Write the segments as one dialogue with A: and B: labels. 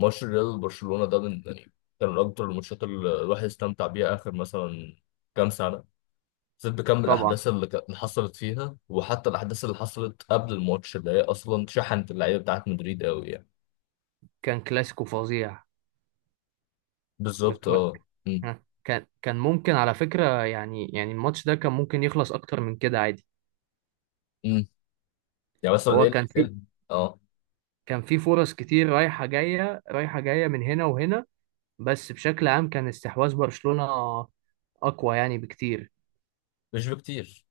A: ماتش الريال وبرشلونة ده من يعني كان من أكتر الماتشات اللي الواحد استمتع بيها آخر مثلا كام سنة. زاد بكم
B: طبعا،
A: الأحداث اللي حصلت فيها، وحتى الأحداث اللي حصلت قبل الماتش اللي هي أصلا شحنت اللعيبة بتاعت مدريد أوي يعني.
B: كان كلاسيكو فظيع. م-
A: بالظبط.
B: م-
A: أه. أمم.
B: ها، كان ممكن على فكرة، يعني الماتش ده كان ممكن يخلص أكتر من كده عادي.
A: أمم. يعني مثلا
B: هو
A: إيه إيه أه.
B: كان في فرص كتير، رايحة جاية رايحة جاية من هنا وهنا. بس بشكل عام كان استحواذ برشلونة أقوى يعني بكتير.
A: مش بكتير،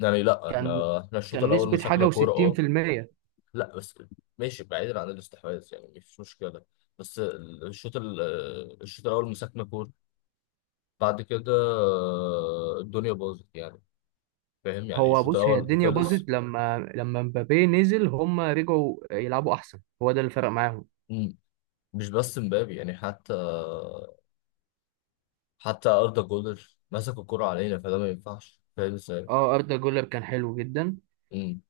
A: يعني. لا،
B: كان
A: إحنا الشوط
B: كان
A: الأول
B: نسبة حاجة
A: مسكنا كورة.
B: وستين
A: أه.
B: في المية.
A: لا بس، ماشي، بعيدا عن الاستحواذ، يعني مفيش مشكلة. بس الشوط الأول مسكنا كورة. بعد كده الدنيا باظت يعني. فاهم؟ يعني
B: هو
A: الشوط
B: بص، هي
A: الاول
B: الدنيا باظت
A: خلص.
B: لما مبابي نزل، هم رجعوا يلعبوا أحسن، هو ده اللي فرق معاهم.
A: مم. مش بس مبابي يعني، حتى اردا جولر مسك الكرة علينا، فده ما ينفعش، فاهم ازاي؟
B: اه، أردا جولر كان حلو جدا.
A: مم.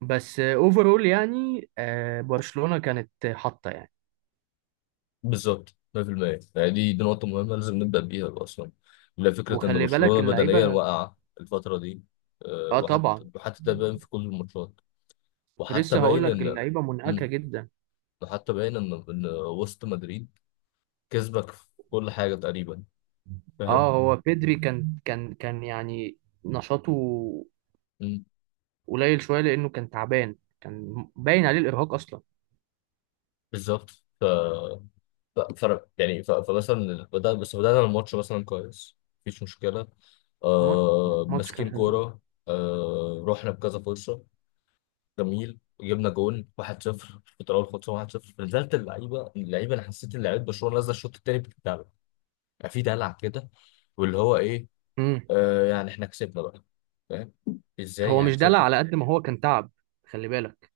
B: بس اوفرول يعني، برشلونة كانت حاطة يعني.
A: بالظبط. 100%. يعني دي نقطة مهمة لازم نبدأ بيها أصلا. لا، فكرة إن
B: وخلي بالك
A: برشلونة بدنيا
B: اللعيبة.
A: واقعة الفترة دي.
B: اه
A: وحتى
B: طبعا،
A: وحتى ده باين في كل الماتشات.
B: كنت
A: وحتى
B: لسه هقول
A: باين
B: لك
A: إن.
B: اللعيبة منهكة
A: مم.
B: جدا.
A: وحتى باين إن وسط مدريد كسبك في كل حاجة تقريبا، فاهم.
B: اه، هو بيدري كان يعني نشاطه قليل شوية، لأنه كان تعبان، كان باين عليه الإرهاق أصلا.
A: بالظبط. ف... ف... فمثلا بدأنا الماتش مثلا كويس، مفيش مشكلة.
B: ماتش ماتش كان
A: ماسكين
B: حلو.
A: كورة. رحنا بكذا فرصة، جميل، جبنا جون 1-0. الفترة الأولى خلصنا 1-0. نزلت اللعيبة، أنا حسيت إن لعيبة برشلونة نازلة الشوط التاني بتدلع، يعني في دلع كده واللي هو إيه.
B: امم.
A: يعني إحنا كسبنا بقى، فاهم إزاي
B: هو
A: يعني
B: مش دلع
A: كسبت.
B: على قد ما هو كان تعب، خلي بالك.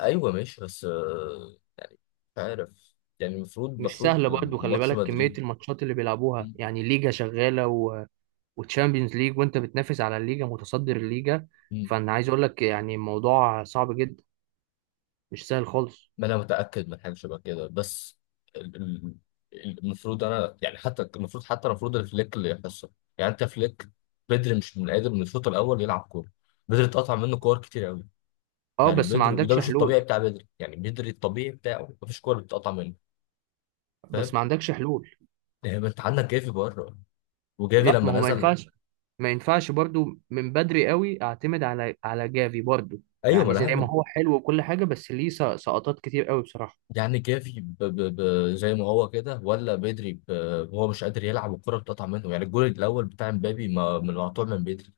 A: أيوه ماشي، بس مش عارف يعني،
B: مش
A: المفروض
B: سهلة برضه، خلي
A: ماتش
B: بالك كمية
A: مدريد.
B: الماتشات اللي بيلعبوها، يعني ليجا شغالة وتشامبيونز ليج، وانت بتنافس على الليجا، متصدر الليجا.
A: مم.
B: فانا عايز اقول لك يعني الموضوع صعب جدا، مش سهل خالص.
A: ما انا متاكد من حاجه شبه كده، بس ال- ال- المفروض انا، يعني حتى المفروض الفليك اللي يحصل. يعني انت فليك بدري مش قادر من الشوط الاول يلعب كوره. بدري اتقطع منه كور كتير قوي
B: اه،
A: يعني.
B: بس ما
A: بدري، وده
B: عندكش
A: مش الطبيعي
B: حلول.
A: بتاع بدري، يعني بدري الطبيعي بتاعه مفيش كوره بتتقطع منه، فاهم.
B: بس ما عندكش حلول.
A: يعني ما انت عندك جافي بره، وجافي
B: لا،
A: لما
B: ما هو ما
A: نزل.
B: ينفعش. ما ينفعش برضو من بدري قوي اعتمد على جافي برضو.
A: ايوه، ما
B: يعني
A: انا
B: زي ما
A: هعمل.
B: هو حلو وكل حاجة، بس ليه سقطات كتير قوي بصراحة.
A: يعني جافي زي ما هو كده، ولا بدري هو مش قادر يلعب والكوره بتقطع منه، يعني الجول الاول بتاع مبابي ما... من مقطوع من بدري.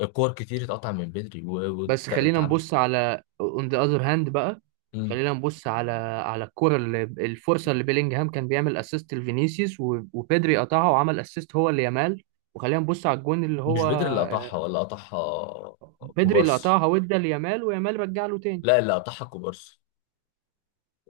A: الكور كتير اتقطع من بدري
B: بس خلينا
A: وتعب.
B: نبص على اون ذا اذر هاند بقى. خلينا نبص على الكرة اللي الفرصة اللي بيلينجهام كان بيعمل اسيست لفينيسيوس، وبيدري قطعها وعمل اسيست هو ليامال. وخلينا نبص على الجون اللي
A: مش
B: هو
A: بدري اللي قطعها، ولا قطعها
B: بيدري اللي
A: كوبارسي؟
B: قطعها وادى ليامال، ويامال رجع له تاني.
A: لا، اللي قطعها كوبارسي.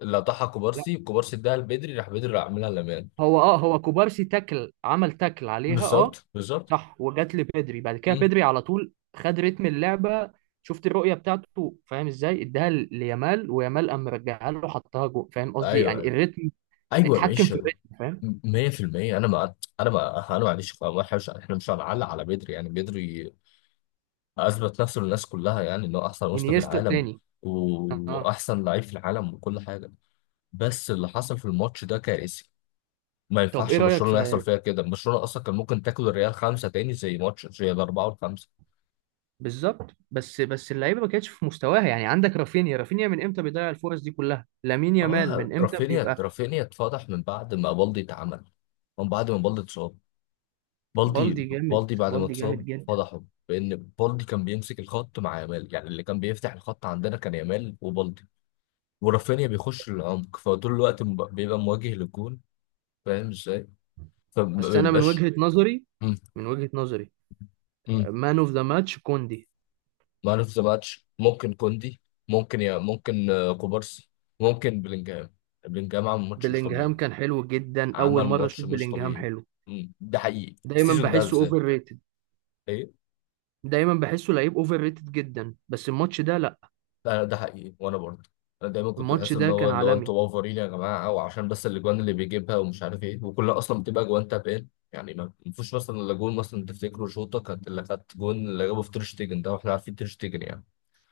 A: اللي قطعها
B: لا،
A: كوبارسي كوبارسي اداها لبدري، راح بدري راح عاملها لمان.
B: هو كوبارسي، عمل تاكل عليها، اه.
A: بالظبط، بالظبط.
B: صح، وجات لبيدري، بعد كده
A: مم.
B: بيدري على طول خد رتم اللعبة. شفت الرؤية بتاعته، فاهم ازاي؟ اداها ليامال، ويامال قام رجعها له، حطها جوه، فاهم قصدي؟
A: ايوه،
B: يعني
A: ايوه.
B: الريتم.
A: ايوه،
B: اتحكم في
A: ماشي.
B: الريتم، فاهم؟
A: 100%. انا ما عنديش، ما إحنا مش احنا مش هنعلق على بدري، يعني بدري اثبت نفسه للناس كلها، يعني انه احسن وسط في
B: انيستا
A: العالم
B: التاني.
A: و-
B: اه.
A: واحسن لعيب في العالم وكل حاجه. بس اللي حصل في الماتش ده كارثي. ما
B: طب ايه
A: ينفعش
B: رايك في؟
A: برشلونه يحصل فيها كده، برشلونه اصلا كان ممكن تاكل الريال خمسه تاني، زي ماتش زي الاربعه والخمسه.
B: بالظبط. بس اللعيبه ما كانتش في مستواها. يعني عندك رافينيا، رافينيا من امتى بيضيع الفرص دي كلها؟ لامين يامال
A: اه،
B: من امتى بيبقى؟
A: رافينيا اتفضح من بعد ما بالدي اتصاب. بالدي
B: بالدي جامد.
A: بالدي بعد ما
B: بالدي
A: اتصاب
B: جامد جدا.
A: فضحه، بان بالدي كان بيمسك الخط مع يامال، يعني اللي كان بيفتح الخط عندنا كان يامال وبالدي. ورافينيا بيخش العمق، فطول الوقت بيبقى مواجه للجون، فاهم ازاي؟ فما
B: بس انا من
A: بيبقاش.
B: وجهه نظري.
A: إمم.
B: من وجهه نظري،
A: إمم.
B: مان اوف ذا ماتش كوندي.
A: مان اوف ذا ماتش ممكن كوندي. ممكن كوبارسي. ممكن بلينجهام. بلينجهام عمل ماتش مش
B: بلينجهام
A: طبيعي.
B: كان حلو جدا، اول
A: عمل
B: مره
A: ماتش
B: اشوف
A: مش
B: بلينجهام
A: طبيعي.
B: حلو.
A: مم. ده حقيقي
B: دايما
A: السيزون ده
B: بحسه
A: بالذات.
B: اوفر ريتد.
A: ايه.
B: دايما بحسه لعيب اوفر ريتد جدا، بس الماتش ده لا.
A: ده حقيقي. وانا برضه انا دايما كنت
B: الماتش
A: بحس ان
B: ده كان
A: هو
B: عالمي.
A: انتوا اوفرين يا جماعه، او عشان بس الاجوان اللي بيجيبها ومش عارف ايه، وكلها اصلا بتبقى اجوان تابين، يعني ما فيش مثلا الا جون مثلا، تفتكروا شوطه كانت اللي كانت جون اللي جابه في تير شتيجن ده، واحنا عارفين تير شتيجن يعني.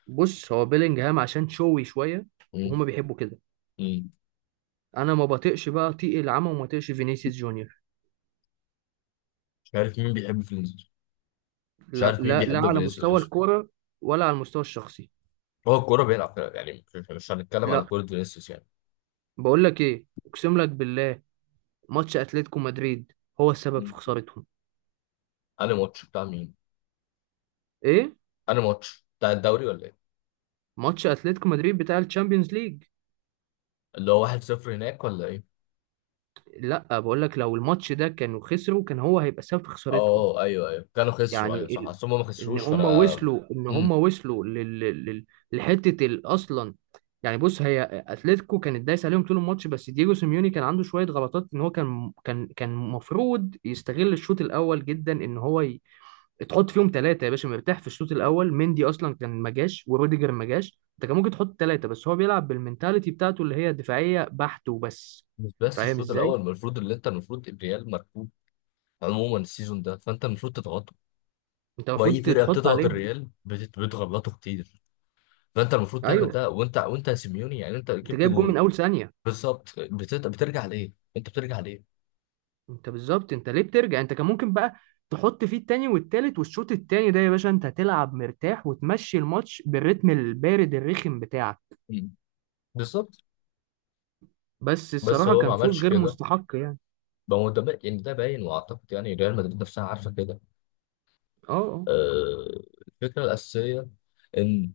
B: بص، هو بيلينجهام عشان شوي شويه،
A: مم.
B: وهما بيحبوا كده.
A: مم.
B: انا ما بطيقش بقى طيق العمى، وما بطيقش فينيسيوس جونيور.
A: مش عارف مين بيحب فينيسيوس. مش
B: لا
A: عارف مين
B: لا لا،
A: بيحب
B: على مستوى
A: فينيسيوس.
B: الكوره. ولا على المستوى الشخصي.
A: هو الكوره بيلعب فيها، يعني مش هنتكلم على
B: لا،
A: كوره فينيسيوس يعني.
B: بقول لك ايه، اقسم لك بالله، ماتش اتلتيكو مدريد هو السبب
A: مم.
B: في خسارتهم.
A: انا ماتش بتاع مين؟
B: ايه.
A: انا ماتش بتاع الدوري ولا ايه؟
B: ماتش اتلتيكو مدريد بتاع الشامبيونز ليج.
A: اللي هو 1-0 هناك ولا ايه؟
B: لا، بقول لك لو الماتش ده كانوا خسروا، كان هو هيبقى سبب في
A: اه.
B: خسارتهم.
A: آه. آه. ايوه، ايوه، كانوا خسروا. ايوه
B: يعني
A: صح،
B: ال...
A: اصل هم ما خسروش فانا.
B: ان هم
A: امم.
B: وصلوا لل... لحته اصلا. يعني بص، هي اتلتيكو كانت دايسه عليهم طول الماتش، بس دييجو سيميوني كان عنده شويه غلطات. ان هو كان المفروض يستغل الشوط الاول جدا، ان هو تحط فيهم ثلاثه يا باشا، مرتاح في الشوط الاول. مندي اصلا كان ما جاش، وروديجر ما جاش، انت كان ممكن تحط ثلاثه. بس هو بيلعب بالمنتاليتي بتاعته اللي هي دفاعيه بحت وبس،
A: مش بس
B: فاهم
A: الشوط
B: ازاي؟
A: الاول المفروض، اللي انت المفروض الريال مركوب عموما السيزون ده، فانت المفروض تضغطه.
B: انت
A: واي
B: المفروض
A: فرقه
B: تحط
A: بتضغط
B: عليهم.
A: الريال بتغلطه كتير. فانت المفروض تعمل
B: ايوه.
A: ده، وانت يا سيميوني، يعني انت
B: انت
A: جبت
B: جايب جون
A: جون
B: من اول ثانيه،
A: بالظبط. بترجع ليه؟ انت بترجع ليه؟
B: انت بالظبط، انت ليه بترجع؟ انت كان ممكن بقى تحط فيه التاني والتالت، والشوط التاني ده يا باشا انت هتلعب مرتاح، وتمشي الماتش بالريتم البارد الرخم بتاعك.
A: مم. بالظبط.
B: بس
A: بس
B: الصراحة
A: هو ما
B: كان فوز
A: عملش
B: غير
A: كده.
B: مستحق يعني.
A: ما هو يعني ده باين، واعتقد يعني ريال مدريد نفسها عارفه كده.
B: اه،
A: آه، الفكره الاساسيه ان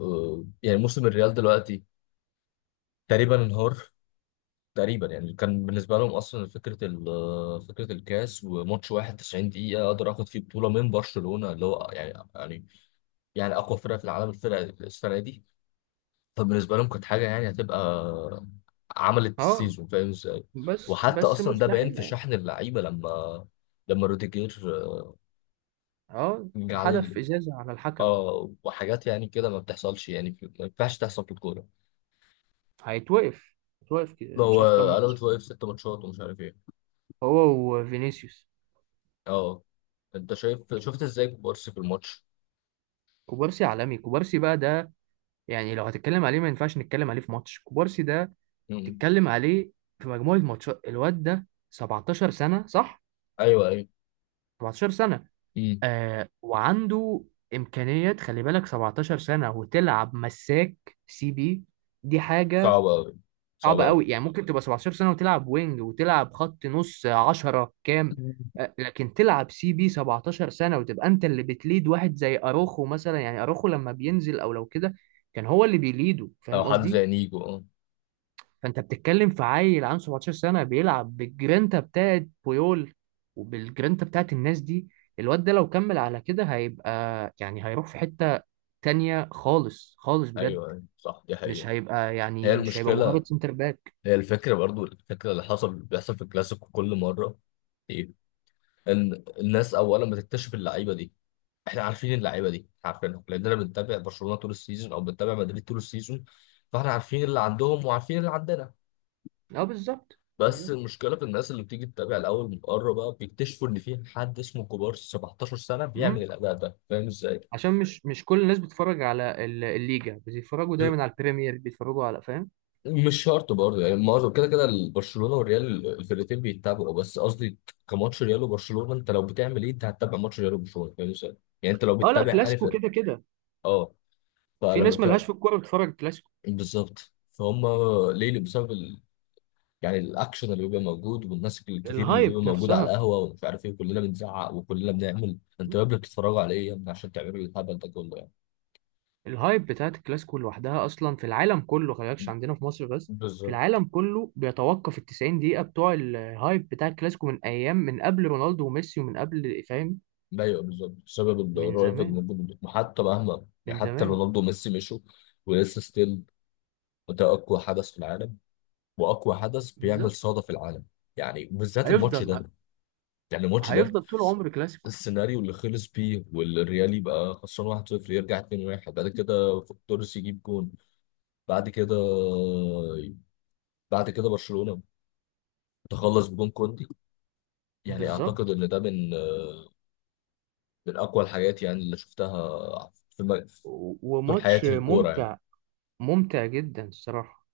A: يعني موسم الريال دلوقتي تقريبا انهار. تقريبا يعني كان بالنسبه لهم اصلا فكره ال- آه، فكره الكاس، وماتش واحد 90 دقيقه اقدر اخد فيه بطوله من برشلونه، اللي هو يعني، يعني يعني اقوى فرقه في العالم الفرقه السنه دي. فبالنسبه لهم كانت حاجه يعني هتبقى عملت
B: اه، اه.
A: السيزون، فاهم ازاي.
B: بس
A: وحتى
B: بس
A: اصلا ده باين
B: مستحيل
A: في
B: يعني.
A: شحن اللعيبه، لما روديجير
B: اه،
A: جه
B: ده
A: عليه،
B: حدف ازازة على الحكم.
A: اه، وحاجات يعني كده ما بتحصلش، يعني ما ينفعش تحصل في الكوره.
B: هيتوقف هيتوقف كده
A: ما
B: مش
A: هو
B: عارف كام
A: قلبت،
B: ماتش.
A: واقف ست ماتشات ومش عارف ايه.
B: هو وفينيسيوس.
A: اه. انت شايف شفت ازاي كوبارسي في الماتش.
B: كوبارسي عالمي. كوبارسي بقى ده، يعني لو هتتكلم عليه ما ينفعش نتكلم عليه في ماتش كوبارسي ده.
A: مم.
B: تتكلم عليه في مجموعة ماتشات. الواد ده 17 سنة، صح؟
A: ايوه، ايوه.
B: 17 سنة.
A: مم.
B: آه، وعنده إمكانيات. خلي بالك، 17 سنة وتلعب مساك سي بي، دي حاجة
A: صعب قوي، صعب
B: صعبة
A: قوي.
B: قوي. يعني ممكن تبقى 17 سنة وتلعب وينج، وتلعب خط نص 10 كام، لكن تلعب سي بي 17 سنة وتبقى أنت اللي بتليد واحد زي أروخو مثلا. يعني أروخو لما بينزل أو لو كده، كان هو اللي بيليده،
A: او
B: فاهم
A: حد
B: قصدي؟
A: زي نيجو، اه.
B: فانت بتتكلم في عيل عنده 17 سنه بيلعب بالجرينتا بتاعت بويول، وبالجرينتا بتاعت الناس دي. الواد ده لو كمل على كده هيبقى، يعني هيروح في حته تانية خالص خالص بجد.
A: ايوه، ايوه صح، دي حقيقه. هي
B: مش هيبقى
A: المشكله،
B: مجرد سنتر باك.
A: هي الفكره برضو، الفكره اللي حصل بيحصل في الكلاسيكو كل مره. ايه. ان الناس اولا بتكتشف اللعيبه دي، احنا عارفين اللعيبه دي، عارفينهم لاننا بنتابع برشلونه طول السيزون، او بنتابع مدريد طول السيزون. فاحنا عارفين اللي عندهم وعارفين اللي عندنا.
B: اه، بالظبط،
A: بس
B: بالظبط.
A: المشكله في الناس اللي بتيجي تتابع الاول من بره بقى، بيكتشفوا ان في حد اسمه كوبارسي 17 سنه بيعمل
B: امم.
A: الاداء ده، فاهم ازاي؟
B: عشان مش كل الناس بتتفرج على الليجا، بيتفرجوا دايما على البريمير، بيتفرجوا على، فاهم؟
A: مش شرط برضه، يعني معظم كده كده برشلونه والريال الفرقتين بيتابعوا، بس قصدي كماتش ريال وبرشلونه، انت لو بتعمل ايه انت هتتابع ماتش ريال وبرشلونه، فاهم ازاي؟ يعني انت لو
B: اه لا،
A: بتتابع انهي
B: كلاسيكو
A: فرقه.
B: كده كده.
A: اه.
B: في
A: فلما
B: ناس
A: فاهم،
B: ملهاش في الكوره بتتفرج كلاسيكو.
A: بالظبط، فهم ليه، بسبب يعني الاكشن اللي بيبقى موجود، والناس الكتير اللي بتبقى
B: الهايب
A: موجوده على
B: نفسها
A: القهوه ومش عارف ايه، كلنا بنزعق وكلنا بنعمل انتوا يا ابني بتتفرجوا على ايه يا ابني عشان تعملوا الهبل ده كله يعني.
B: الهايب بتاعت الكلاسيكو لوحدها اصلا في العالم كله، خلي بالك، مش عندنا في مصر بس، في
A: بالظبط.
B: العالم كله بيتوقف ال 90 دقيقة بتوع الهايب بتاع الكلاسيكو، من ايام من قبل رونالدو وميسي، ومن قبل، فاهم؟
A: ايوه، بالظبط، بسبب
B: من
A: الرأي اللي
B: زمان،
A: موجود، حتى مهما يعني،
B: من
A: حتى
B: زمان.
A: رونالدو وميسي مشوا ولسه ستيل ده اقوى حدث في العالم، واقوى حدث بيعمل
B: بالظبط.
A: صدى في العالم، يعني بالذات الماتش
B: هيفضل
A: ده. يعني الماتش ده
B: هيفضل طول عمر كلاسيكو.
A: السيناريو اللي خلص بيه، والريال يبقى خسران 1-0 يرجع 2-1، بعد كده توريس يجيب جون، بعد كده برشلونة تخلص بجون كوندي. يعني اعتقد
B: بالظبط.
A: ان ده من اقوى الحاجات، يعني اللي شفتها في في طول
B: وماتش
A: حياتي في الكورة يعني.
B: ممتع. ممتع جدا الصراحة.